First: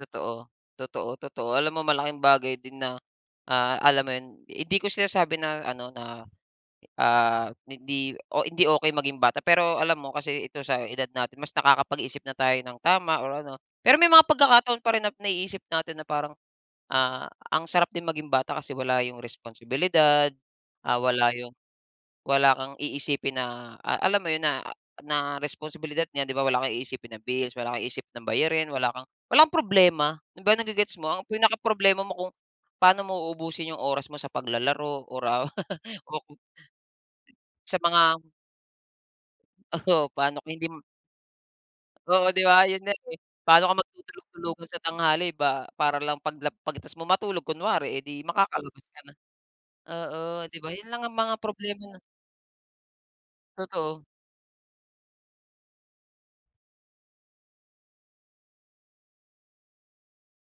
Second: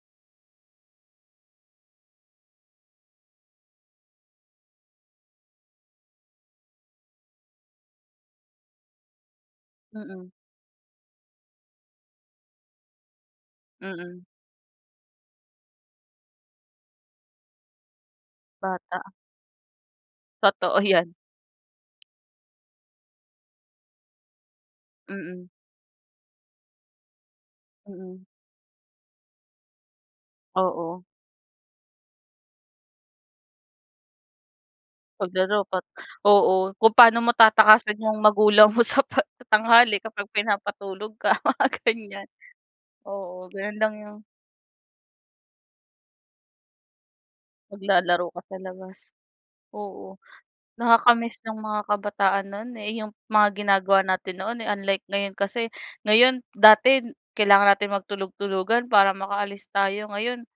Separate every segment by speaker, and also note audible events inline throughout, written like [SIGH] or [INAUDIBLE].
Speaker 1: Totoo. Totoo, totoo. Alam mo malaking bagay din na, ah, alam mo 'yun? Hindi ko sinasabi na ano na, ah, hindi o hindi okey maging bata, pero alam mo
Speaker 2: Mm.
Speaker 1: kasi ito sa edad natin mas nakakapag-isip na tayo ng tama or ano. Pero may
Speaker 2: Mm.
Speaker 1: mga pagkakataon pa rin na naiisip natin na parang, ah, ang sarap din maging bata kasi wala
Speaker 2: Bata.
Speaker 1: yung responsibilidad,
Speaker 2: Totoo
Speaker 1: ah,
Speaker 2: 'yan.
Speaker 1: wala yung wala kang iisipin na a alam mo 'yun, na na
Speaker 2: Mm.
Speaker 1: responsibilidad niya, 'di ba? Wala kang iisipin na bills, wala kang isipin
Speaker 2: Mm.
Speaker 1: ng bayarin, wala kang walang problema, 'di ba? Na ge-gets
Speaker 2: Oo.
Speaker 1: mo ang pinakaproblema mo kung paano mo uubusin yung oras mo sa paglalaro or, ah,
Speaker 2: Paglaro pat
Speaker 1: [LAUGHS] o ku
Speaker 2: oo kung paano mo
Speaker 1: Sa
Speaker 2: tatakasan
Speaker 1: mga
Speaker 2: yung magulang mo sa 'pag tanghali
Speaker 1: Oo,
Speaker 2: kapag
Speaker 1: paano kung hindi m
Speaker 2: pinapatulog ka mga
Speaker 1: Oo,
Speaker 2: ganyan.
Speaker 1: 'di ba, 'yun nga, eh.
Speaker 2: Oo,
Speaker 1: Paano ka
Speaker 2: gano'n lang yung
Speaker 1: magtutulog-tulugan sa tanghali ba para lang 'paglap 'pag tapos mo matulog kunwari, eh, 'di
Speaker 2: Maglalaro ka sa
Speaker 1: makakalabas
Speaker 2: labas.
Speaker 1: ka na? Oo,
Speaker 2: Oo,
Speaker 1: 'di ba 'yun lang ang mga
Speaker 2: nakaka-miss yung
Speaker 1: problema
Speaker 2: mga
Speaker 1: na
Speaker 2: kabataan no'n, eh, yung mga ginagawa
Speaker 1: Totoo.
Speaker 2: natin noon, eh, unlike ngayon kasi, ngayon dati kailangan natin magtulog-tulugan para makaalis tayo ngayon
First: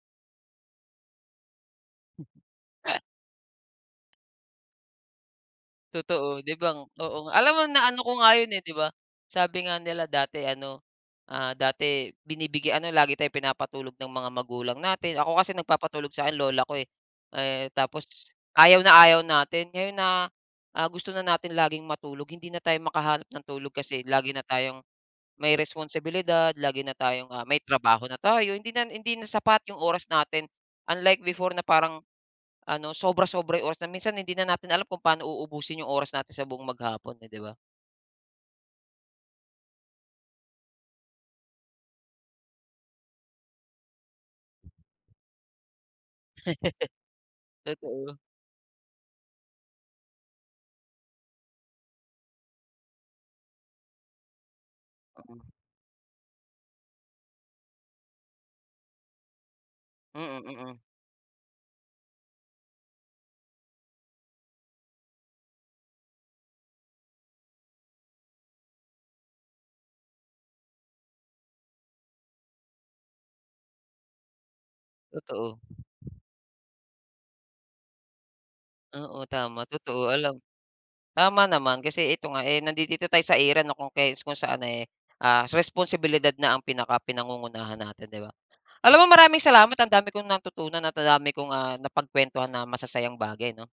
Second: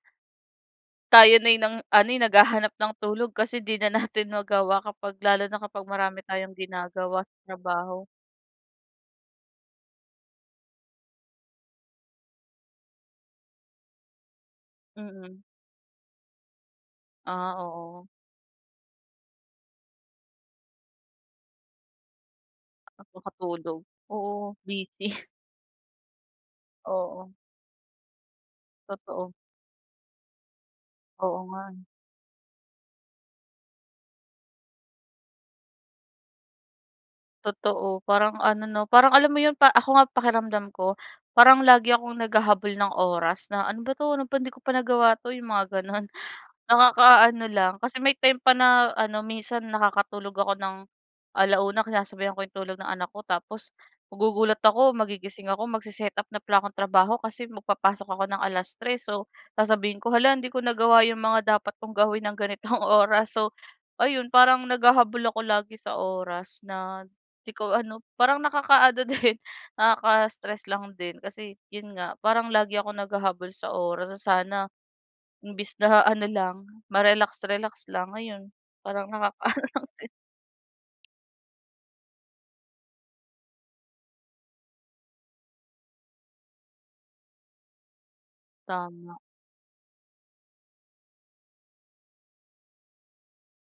Speaker 2: tayo na yung nang ano, eh, naghahanap ng tulog kasi 'di na natin magawa kapag lalo na kapag marami
Speaker 1: Totoo,
Speaker 2: tayong
Speaker 1: 'di ba?
Speaker 2: ginagawa
Speaker 1: Oo,
Speaker 2: sa
Speaker 1: alam mo na
Speaker 2: trabaho.
Speaker 1: ano ko nga 'yun, eh, 'di ba, sabi nga nila dati ano, ah, dati binibigyan ano lagi tayong pinapatulog ng mga magulang natin, ako
Speaker 2: Mm.
Speaker 1: kasi nagpapatulog sa 'kin lola ko, eh.
Speaker 2: Ah,
Speaker 1: Eh, tapos
Speaker 2: oo.
Speaker 1: ayaw na ayaw natin, ngayon na, ah, gusto na natin laging matulog, hindi na tayo makahanap ng tulog
Speaker 2: Makatulog.
Speaker 1: kasi lagi na
Speaker 2: Oo,
Speaker 1: tayong,
Speaker 2: busy. [CHUCKLES]
Speaker 1: may responsibilidad, lagi na tayong,
Speaker 2: Oo.
Speaker 1: ah, may trabaho na tayo hindi na hindi na
Speaker 2: Totoo.
Speaker 1: sapat yung oras natin. Unlike
Speaker 2: Oo
Speaker 1: before na
Speaker 2: nga.
Speaker 1: parang, ano sobra-sobra yung oras na minsan hindi na natin alam kung pa'no uubusin yung oras natin sa buong maghapon eh 'di ba?
Speaker 2: Totoo. Parang ano, 'no, parang alam mo 'yun pa ako nga pakiramdam ko, parang lagi akong naghahabol ng oras na, "ano ba 'to, ano ba hindi ko pa nagawa 'to?" yung mga gano'n, nakakaano
Speaker 1: [LAUGHS]
Speaker 2: lang. Kasi may
Speaker 1: Totoo.
Speaker 2: time pa na ano minsan nakakatulog ako ng 1:00 sinasabayan ko yung tulog ng anak ko, tapos magugulat ako magigising ako, mag-se-setup na pala ako ng trabaho kasi mag papasok ako ng 3:00. So sasabihin ko, "Hala,
Speaker 1: Mm,
Speaker 2: hindi ko
Speaker 1: mm.
Speaker 2: nagawa 'yong mga dapat kong gawin ng ganitong oras." So, ayun, parang naghahabol ako lagi sa oras na 'di ko ano parang nakakaano din nakaka-stress lang din. Kasi 'yun nga, parang lagi akong naghahabol sa oras na sana,
Speaker 1: Totoo.
Speaker 2: imbis na ano lang ma-relax-relax lang ngayon parang
Speaker 1: Oo,
Speaker 2: nakakaano
Speaker 1: tama
Speaker 2: lang
Speaker 1: totoo, alam
Speaker 2: din.
Speaker 1: tama naman, kasi ito nga, eh, nandidito tayo sa era na kung kai kung saan, eh, ah, responsibilidad na ang pinaka pinangungunahan natin, 'di ba? Alam mo
Speaker 2: Tama.
Speaker 1: maraming salamat ang dami kong natutunan at ang dami kong, ah, napagkuwentuhan na masasayang bagay, 'no?